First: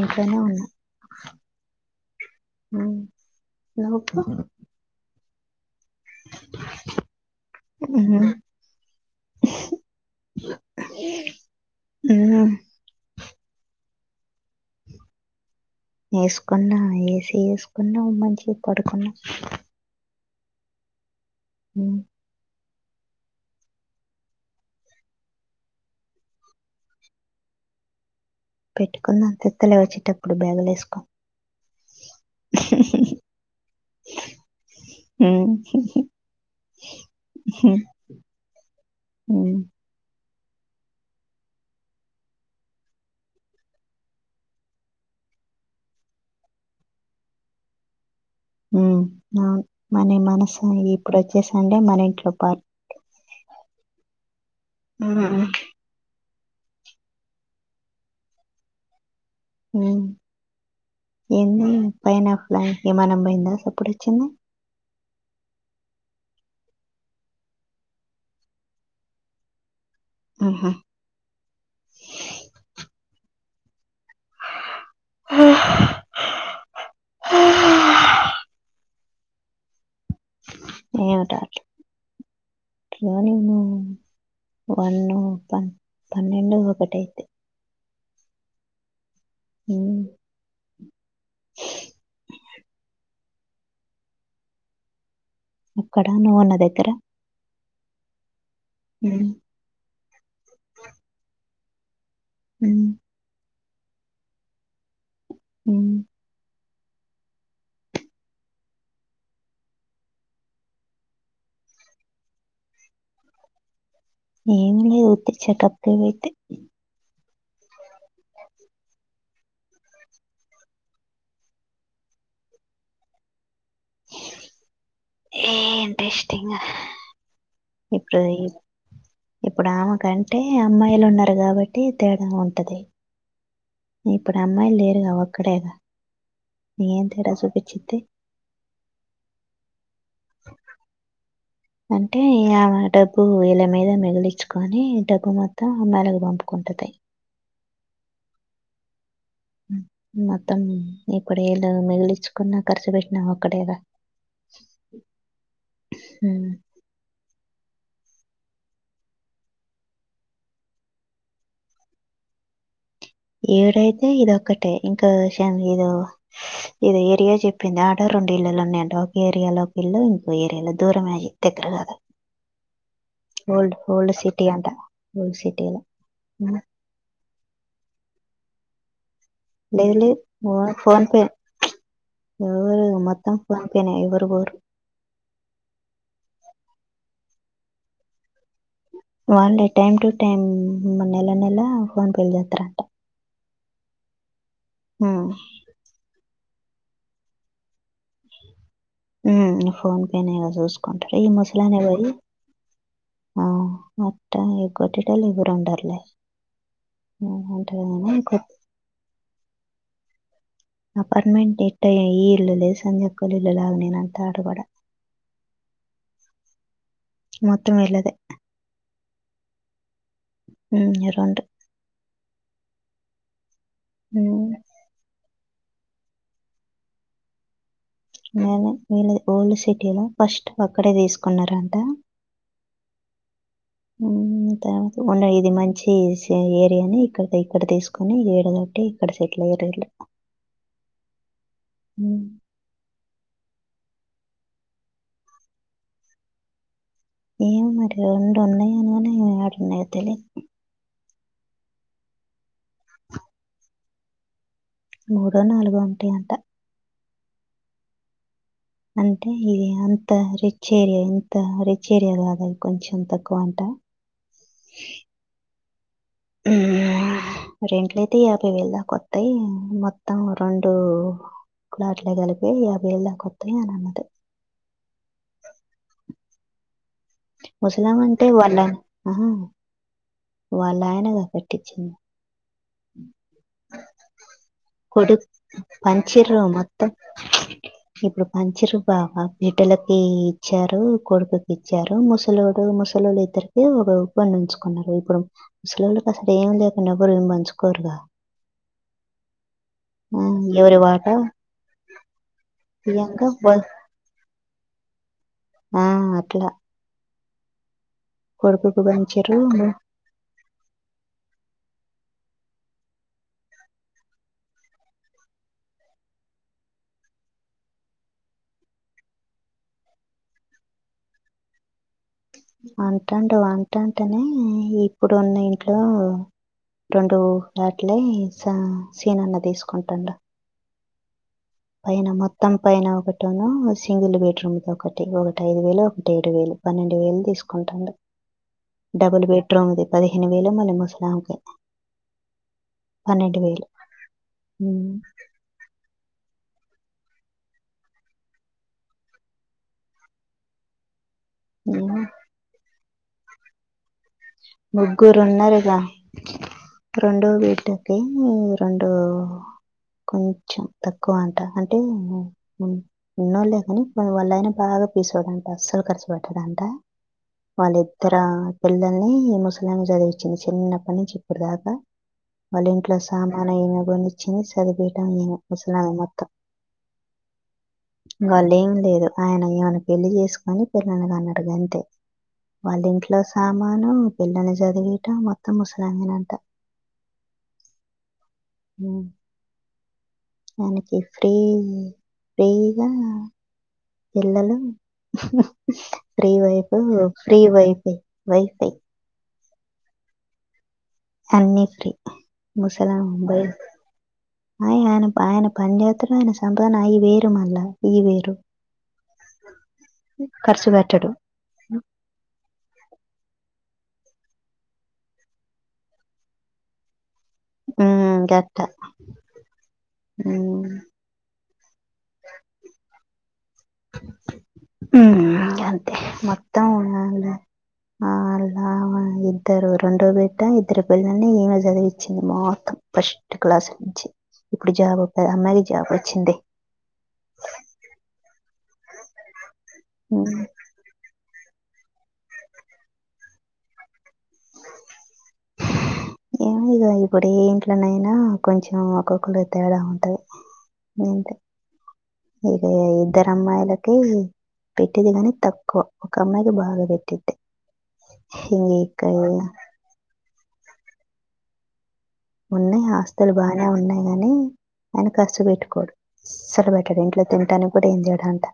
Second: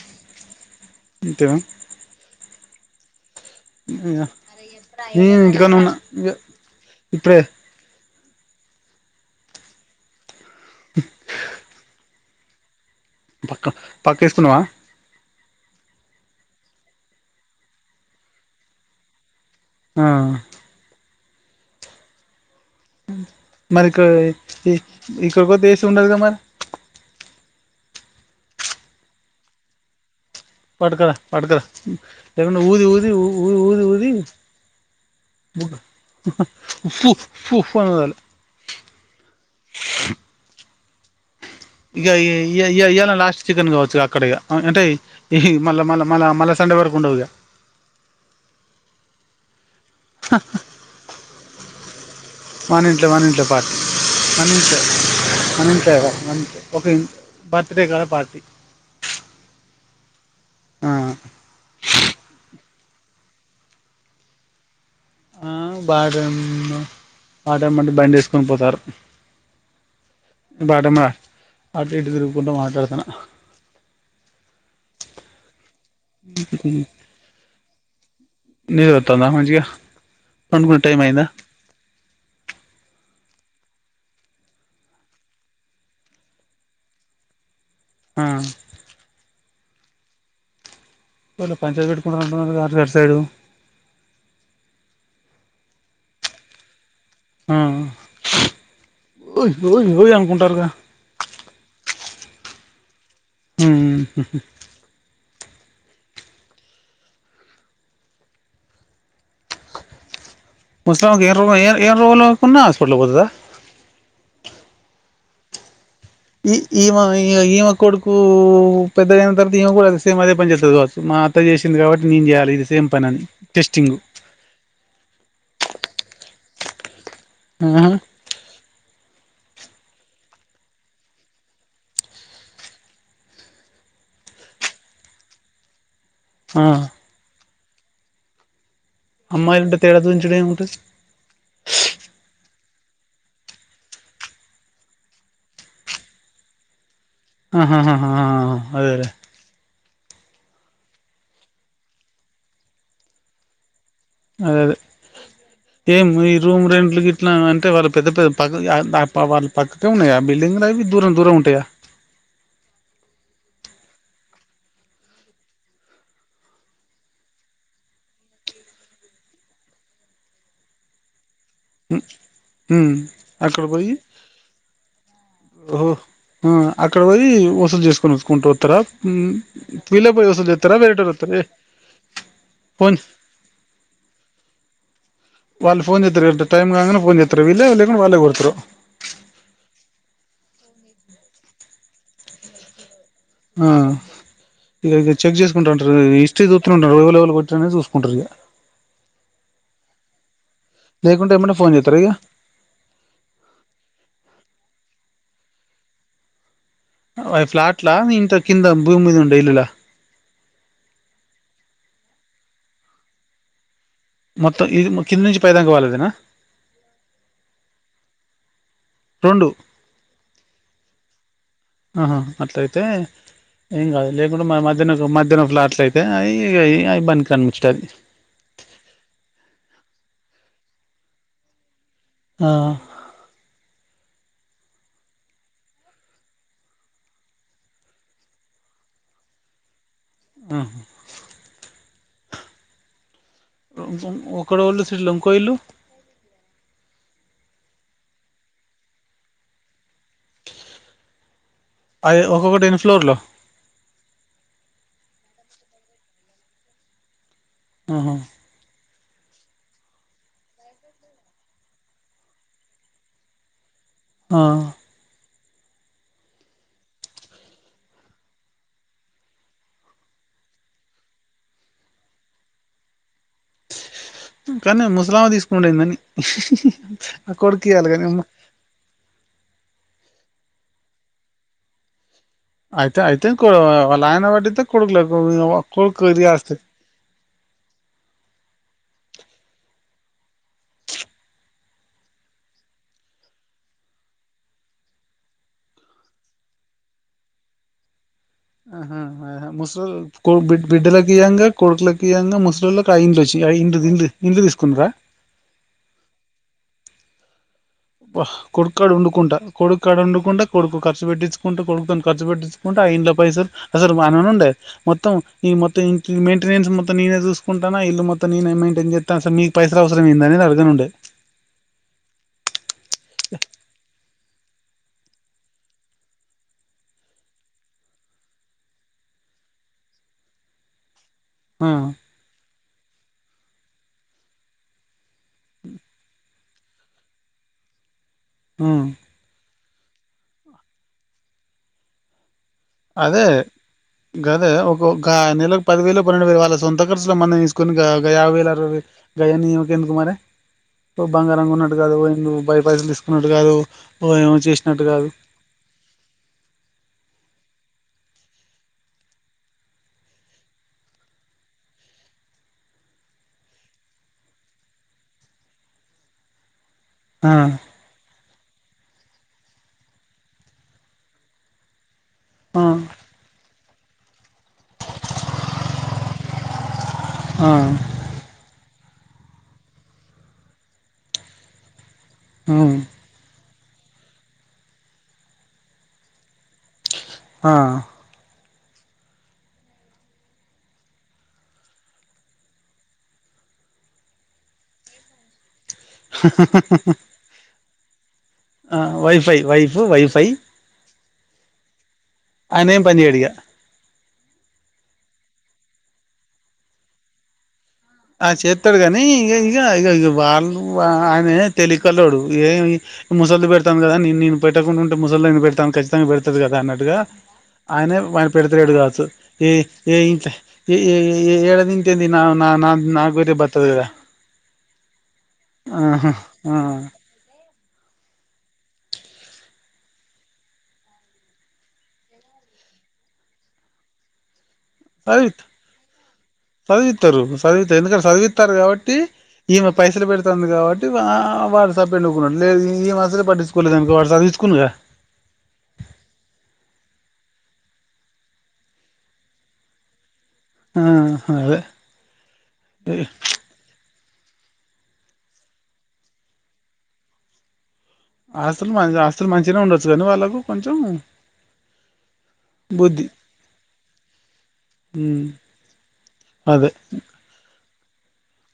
ఇంట్లోనే ఉన్నా అంతేనా ఉ నోట్లో ఇ ఇంటికాడనే ఉన్న ఈగ ఇప్పుడే ఉ ఉ హ పక్క పక్కేస్కున్నవా ఏస్కున్నా ఏసీ ఏస్కున్నాం మంచిగ పడుకున్నం ఆఁ ఉమ్ మరి ఇక్కడె ఏ ఇక్కడ్పోతే ఏసీ ఉండదుగ మర్ పెట్కున్నా అంతత్తలే వచ్చేటప్ పట్కోరా పట్కోరా ఎకన్న ఊది ఊది ఊ ఊ ఊది ఊదీ ఉమ్ ఉప్ఫూ ఉఫ్ఫు ఉఫ్ఫని వదులు ఊఁ ఇగ ఈ ఈయ ఇయాళ లాస్ట్ చికెన్ గావచ్చు అక్కడ ఇగ అంటే ఈ మళ్ళ మళ్ల మ మళ స లెవర్ కుండవిగా ఊఁ ఔన్ మనీ మనసాయ్ ఇప్పుడొచ్చే సండే మన ఇంట్లో పార్ట్ మనీంటే మనీంతేయ్ రా మనింతే ఒక బర్త్డే గల పార్టీ ఊఁ ఆ ఇయన్నీ పైనాపిలాయ్ ఇమానం బోయిందా సప్పుడొచ్చింది ఆ బాట బాట ఎమ్మటే బండేస్కొని పోతారు ఆహా బాటెమా అటు ఇటు తిరుగుకుంట మాట్లాడ్తన్నా ఆఁ హే నిద్ర వస్తుందా మంచిగ పన్కునె టైమ్ ఐందా అట్లో నేనూ వన్నూ ప పన్నెండూ ఒకటైంది ఆఁ ఊఁ కోట్లొ పంచాయతి పెట్కుంట అంటున్నార్గా గట్ సైడు అక్కడా నువ్వొన్న దెగ్గరా ఆఁ ఆఁ ఊయ్ ఊయ్ ఓయ్ అనుకుంటారుగా ఊఁ ఊ ఊ హు హూ ఊఁ ముస్లాంకు ఏ రోగం ఏ ఏ రోగులోకున్నా ఆస్పటల్ పోతదా ఏం లేదు వుత్తి చెకప్ ఇ ఈమాయి ఇగ ఈమ కొడుకూ పెద్దగైన తర్వాత ఈమె కూడా సేమ్ అదే పని చేత్తది గావచ్చు మా అత్త జేసింది కాబట్టి నే జేయాలి ఇది సేమ్ పననీ టెస్టింగు ఏ ఇంట్రెస్టింగ్ ఆహా ఇప్పుడదీ ఇప్పుడ్ ఆమ కంటే అమ్మాయిలున్నరు గాబట్టి తేడా ఉంటది ఇప్పుడు అమ్మాయిల్లేరుగా ఒక్కడేగా ఆ ఏం తేడా సూపిచ్చిద్దీ అమ్మాయ్లుంటే తేడా చూయించుడేమైతది డబ్బూ ఈళ్ళ మీద మిగిలిచ్కోనీ డబ్బు మొత్తం అమ్మాయిలకు పంపుకుంటది అహ్ అహ్ ఆఁ అదేలేే మొత్తం ఇప్పుడేలు మిగిలిచ్కున్నా కర్చు పెట్నా ఒక్కడేగా అదే అదే ఏం ఈ హ్మ్ రూమ్ రెంట్లు గిట్నా అంటే వరద్ పెద్ద పెద్ద పగ్ యా ఆ వాళ్ళ పక్కకే ఉన్నయా బిల్డింగ్లు అవి దూరం దూరం ఉంటయా ఏడైతే ఇదొక్కటే ఇంకో ఇషయం ఇదో ఎదో ఏరియ చెప్పింది ఆటో రొండి పిల్లలున్నయ్ అంట ఒకే ఏరియాలో ఒకిల్లూ ఇంకో ఏరియాలో దూరంమే అయి దెగ్గర గాదు ఊఁ ఓల్డ్ ఓల్డ్ సిటీి అంటా ఓల్డ్ సిటీలో ఓహో ఆ హ్మ్. అక్కడ పోయి వసూలు చేసుకొని వచ్చుకుంటాస్తారా ఉ లేదు పల లేదు బయ వసలు ఓ ఇతార ఫోన్ పే బేరటరుతార ఎవరు మొత్తం ఫపేనే ఎవరు పోరు వాళ్ళ ఫోన్ చేత్తు టైం కా పోన్ చేత్తుారు వెళ్లేళ్లేకుని వాళ్లే కొడుతురు వాళ్ళే టైమ్ టు టైమ్ నెల నెల ఫోన్ పేలు చేస్తారంట ఆ ఇక ఇ హ్మ్. చెక్ చేసుకుంటాంటారు చూసుకుంట ఫోన్ పేనే జస్ క ఈ లేకుంటే ఎమ్మటే మసలా ఫోన్ చేస్తారా నవరి ఇగ అ ఎ లే ంట అ ఫ్లాట్లా ఇంత కింద భూమి మీ ఉండ ఇల్లులా అపార్ంటమెంట్ ఇట్ట ఈ ఇల్లలే సంధ్యకులి ఇల్ల ఆగ్ న నా మొత్తం ఇది కింద నుంచి పై దాంకవాలదేనా మొత్తం వెళదే రండు ఇరుంట ఆహా అట్లయితే ఏం కాదు లేకుండా ఉమ్ మ మధ్యాహ్న మధ్య ఇద్దరు ఫ్లాట్లు అయితే అవి అవి బని కనిపించది న వళ్ళ ఓల్డ్ సిటీ లో ఫస్ట్ అక్కడే తీసుకున్నారంట ఆ తర్వాత ఉన్న ఇది మంచి ఏరియాని ఇక్కడ ఇక్కడ తీసుకుొని ఇది వడదొటి క్కడ సైట్ల ఇరు ఆా అ ఒకక్కడ వాళ్ళు శ్రీ లంకా ఇలు ఏం మరి రెండు ఉన్నాయ అనుగానేమయాడున్నాయ తెలి అ ఒక్కక్కటి ఎేన్ని ఫ్లోర్లో మూడో నాలుగో ఏంటిటి అంట ఆహా అంటే ఇది అంత రిచ్ ఏరియా ఇంత రిచ్ ఏరియా కాదది కొంచెం తక్కువ అంట ఆ ఉ రెంట్లయితే యాభై వేళ కొత్తాయి మొత్తం రెండు లాట్లే కలిపి యాభై ఏళ్ళ దాకా వస్తా అని అన్నది కానీ ముస్లామా తీసుకుంటయిందన్ని ముస్లామా అంట వల్ల వాళ్ళ ఆయనగా కట్టించిింది అయితే అయితే లానా వాటితే కొడుకులే కొడుకు కొదిస్త ఏ ప్రఫ బాబా బిడ్డలకి ఇచ్చారు కొడుకుకి ఇచ్చారు ముసలుడు ముసలుళ్ళ ఇద్దరికి ఉపందించుకున్నారు ఇప్పుడు సలవుకి అసలు ఏం లేకుండా గురుం పంచుకోరుగా ఆహా ముస్ ఆ, బిడ్ ఎవరి బిడ్డలలకు వాటా ఇవ్వంగా కొడుకులకి ఇవంగా ముసలిళ్ళకి ఆ ఇం ఇయ్యంగా వచ్చి బ- ఆ ఇ ఇల్లు ఇలు తీసుకున్నరా ఆ అట్లా కొడుకుకు కొడుక్కడు వండుకుంటా పంచిర్రు కొడుక్కడు వంకుంటే కొడుక్కు ఖర్చు పెట్టించుకుంటే కొడుకు ఖర్చు పెట్కుంటే ఆ ఇంట్లో పైసలు అసలు ఉండే మొత్తం మొత్తం మెనెన్స్ మొత్తం నేనే చూసుకుంటానా ఇల్లు మొం నేనే మెయింటైన్ చేస్తానుస మీకుైస అవసరంందిందనేది అడిగాన ఉండే వంట వంట అంటేనే ఇప్పుడు ఉన్న ఇంట్లో రెండు వాట్లే స సీనాన్న తీసుకుంటాండు ఆ పైన మొత్ త్తం పైన ఒకటోనో సింగిల్ బెడ్ రూమ్ ది ఒకటి ఒకటి ఐదు వేలు ఒకటి ఏడు వేలు పన్నెండు వేలు తీసు కుంటాడు ఆ డబుల్ బెడ్రూమ్ది పదిహేను వేలు మళ్ళీ ముసలామకే అదే గదే ఒక ఉమ్ గ నెలకి పది వేలు పనేండు వేలు వాళ్ళసు తొంతా ఖర్చుల మందం తీసుకొని గ యాభై వేలు అరవై వేలు గఅయాన్ని ఈమెకు ఎందుకు మారే ఓ బంగారం కొన్నట్టు కాదు ఏమో, నువ్ ఓయ్ బై పైసలు తీసుకున్నట్టు కాదు ఓ ఏమో చేసినట్టు కాదు ముగ్గురు ఉన్నారుగా రెండో వీట్ టోకే ఈ రెండు కొంచెం తక్కువ అంట అంటే ఉన్నోళ్ళలే కానీ కొ వాళ్ళ అయినా బాగా కోర్ పిసోదంట అస్సలు ఖర్చు పెట్టదంట ఆ వాళ్ళ ఇద్దర పిల్లల ని ముసలమే చదివి ఇచ్చింది చిన్నఅప్పటినుంచి ఇప్పుడు దాకా ఆ వాళ్ళ ఇంట్లో సా తాన ఈమె బోనిచ్చింది చదివిపియటం నేను ముసలామే మొత్తం ఆ వాళ్ళు ఏం లేదు ఆయన ఈమెను పెళ్లి చేసుకొని పిల్లను కన్నాడు గంతే ఉమ్ వాళ్ళింట్లో సామాను పిల్లని చదివియటం మొత్తం ముసలామే నంట ఆ ఉ మనకి ఫ్రీ ఫ్రీగా పిల్లలు ఫీ వైఫ్ ఫీ వైఫ్ తే వైఫై ఆ వైఫై వైఫ్ వైఫై అన్ని ఫ్రీ ఆయన ఏం పని ముసలాం చేయడు ఇగ మొబైల్ అయి ఆయన ఆయన పని చేత్తడు ఆయన సంపాదన అయి వేరు మళ్ళా ఈ వేరు ఆ చెత్తడు కానీ ఇక ఇక ఇక వాళ్ళ ఖర్చు పెట్టడు ఆయన తెలివి కల్లోడు ఏమి ఇప్పుడు ముసల్ది పెడతాను కదా నే నేను పెట్టకుండా ఉంటే ముసలి దానికి నేను పెడాను ఖచ్చితంగా పెడతది కదా అన్నట్టుగా ఆయన ఉమ్ ఆయన గట్ట పెడుతలేడు కావచ్చు ఏ ఏ ఇంకా ఉమ్ ఏ ఏ ఏడా ఏ ఇంకేంది నా నా నాకు వేటే బతుకుతాది కదా ఆహా ఆ ఆల్ అ ఆ ఇద్దరు రెండో బేట ఇద్దరు పిల్లల్ని ఈమె చదివిచ్చింది మొత్తం ఫస్ట్ క్లాస్ చి సవిత్ చదివితారు సదివిత ఎందుకంట చదివితారు కావట్ టి ఈమె పైసలు పెడుతాంది కాబట్టి వా ఆ వాడుసబ్ ఎందుకు ఉన్నాడు లేదు ఈమె అసలే పట్టించుకోలేదు అనుకో వాడు చదివించుకోను కదా ఏమో ఇగ ఇప్పుడు ఏ ఇంట్లోనయినా కొంచెం ఒక్కొక్కలు తేడా ఉంటది ఆహ అదే ఏ గయా ఇద్దరు అమ్మాయిలకు అంటే పెట్టేది కానీ తక్కువ ఒక అమ్మాయికి బాగా పెట్టేటు ఆస్తులు మంచి ఆస్తులు మంచిగా ఉండొచ్చు కానీ వాళ్ళకు కొంచెం ఉన్నాయి బుద్ధి ఆస్తులు బాగానే ఉన్నాయి గానీ ఆయన ఉమ్ ఖర్చు పెట్టుకోడు అసలు అదే పెట్టాడు ఇంట్లో తినంటానికి కూడా ఏం తేడు అంట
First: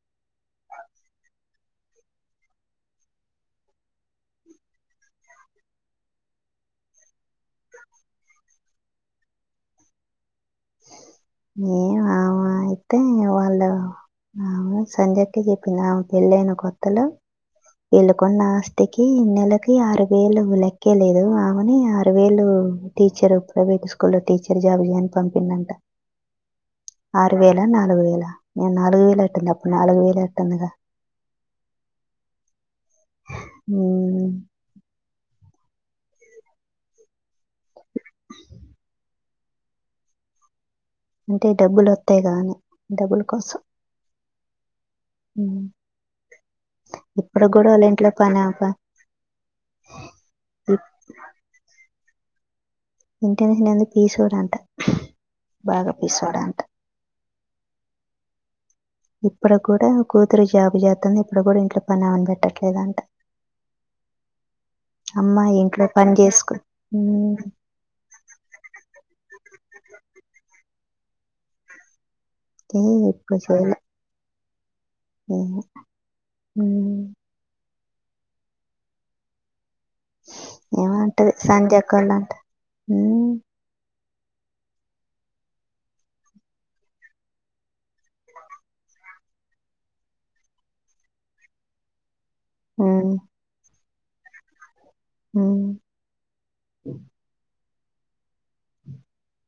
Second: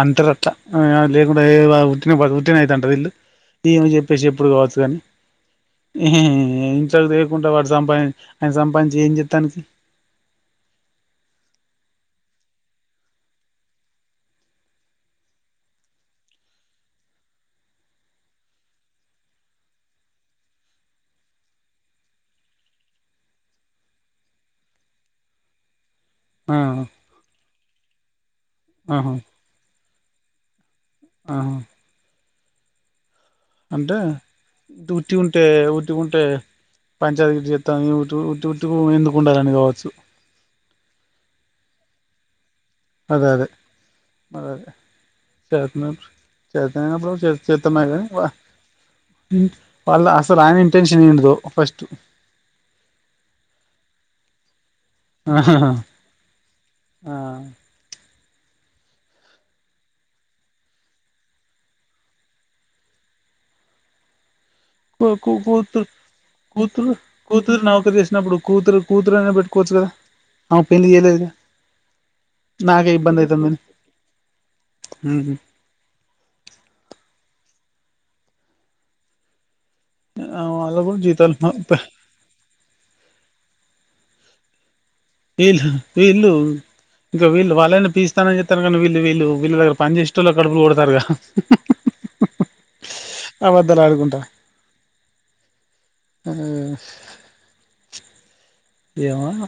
అంటారు అట్లా ఆమె లేకుంటే ఏ ఉట్టిగానె బతుకు ఉట్టిగానే అయ్యిథాంటద నా ఇల్లు దేవుని చెప్పే చెప్పుడు కావచ్చు కానీ ఏహే ఇంట్లకు తేకుండా వాడు సంపాదించి ఆయన సంపాదించి ఏం చేస్తాండు అసలు ఏం ఆమా అయితే వాళ్ళ నావు సంధ్య అక్క చెప్పింది ఆమె పెళ్ళైన కొత్తల వీళ్ళు కొన్న ఆస్తికి నెలకి ఆరు వేలు లెక్కే లేదు ఆమెని ఆరు వేలు ఓ టీచర్ ప్రైవేట్ స్కూల్లో లో టీచర్ జాబ్ చెయ్ అని పంపిందంట ఆ మూడువేల నాలుగు వేల నేను నాలుగు ఆహా వేల ఎత్తాండె అప్పుడు నాలుగు వేలు ఎత్తాన్నెగా ఆ అంటే ఉమ్, దుతి ఉంటాయి ఉత్తవి ఉంటాయి పంచాయతీ చేత్త ఈ ఉట్టి ఉట్టీ [unintelligible] ఎందుకు ఉండాలని గావచ్చు అంటే డబ్బులు ఒత్తాయి గా అనీ డబ్బుల కోసం అదాదే ఉమ్. చేతనప్పు చేత అయినప్పుడు ఇప్పుడు కూడా చేత్తన వాళ్ళ గానీ ఇంట్లో వ పని పని వాళ్ళ అసలు ఆయన ఇంటెన్షన్ ఏంటిదో ఫస్టు ఇంటెషన్ ఏంది పీసోడు అంట బాగా పీసోడ్ అంట ఆ ఇప్పుడు కూడా కూతురు జాబ్ జెత్తాంది ఇప్పుడు గూడా ఇంట్లో పనిఆమెని బెట్టట్లేదంట [inaudible] ఒక కూతురు కూతురు కూతురు ఉమ్, కూతురు నౌకరి చేసినప్పుడు కూతురు కూతురైనా బెట్ బెట్టు కొవచ్చు కదా ఆ పెళ్లి చేయలేదులే ఏ నాకే ఇబ్బందయితందని అవున మ్మ్ వాళ్ళ ఆ కూడా అంటే జీతాలు సంధ్య అక్కొలంటా వీళ్ వీళ్ళు ఇంకా వీళ్ళు వాళ్ళైనా పీస్ తనం జెత్తరు గానీ వీళ్ళు వీళ్ళు వీళ్ళ దగర పని జేసెటోళ్ల కడుపులు కొడతరుగా ఉమ్, ఆపద్దలాడుకుంటా ఉమ్, అదే ఎమో నా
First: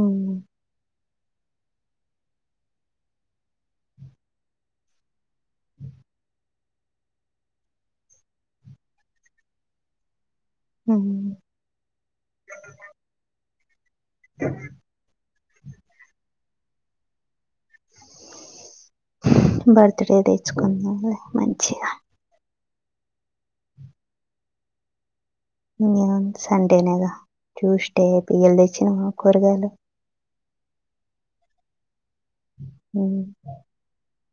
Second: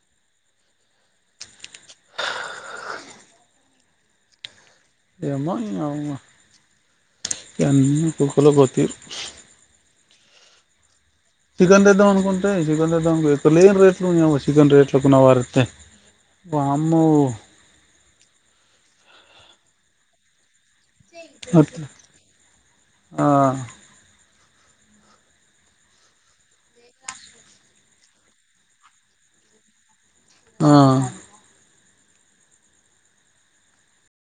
అవున [unintelligible] ఏందో నీ యామ్మ ఇగ అన్ని [unintelligible] పొత్తు ఉమ్. చికెన్ తెద్దామనుకుంటే చికెన్ తేద్దమానుకో ఎక్క లేని రేట్లు నీ యావ్వ చికెన్ రేట్లు కొన్నవారే వామ్మో బర్త్ డే కీ తెచ్చుకుందాం లే అట్లా మంచిగా ఆ నిన్న సండేనేగా ట్యూషన్ టైం అప్పుడు వెళ్ళి తెచ్చినవా కూరగాయలు ఆ మ్మ్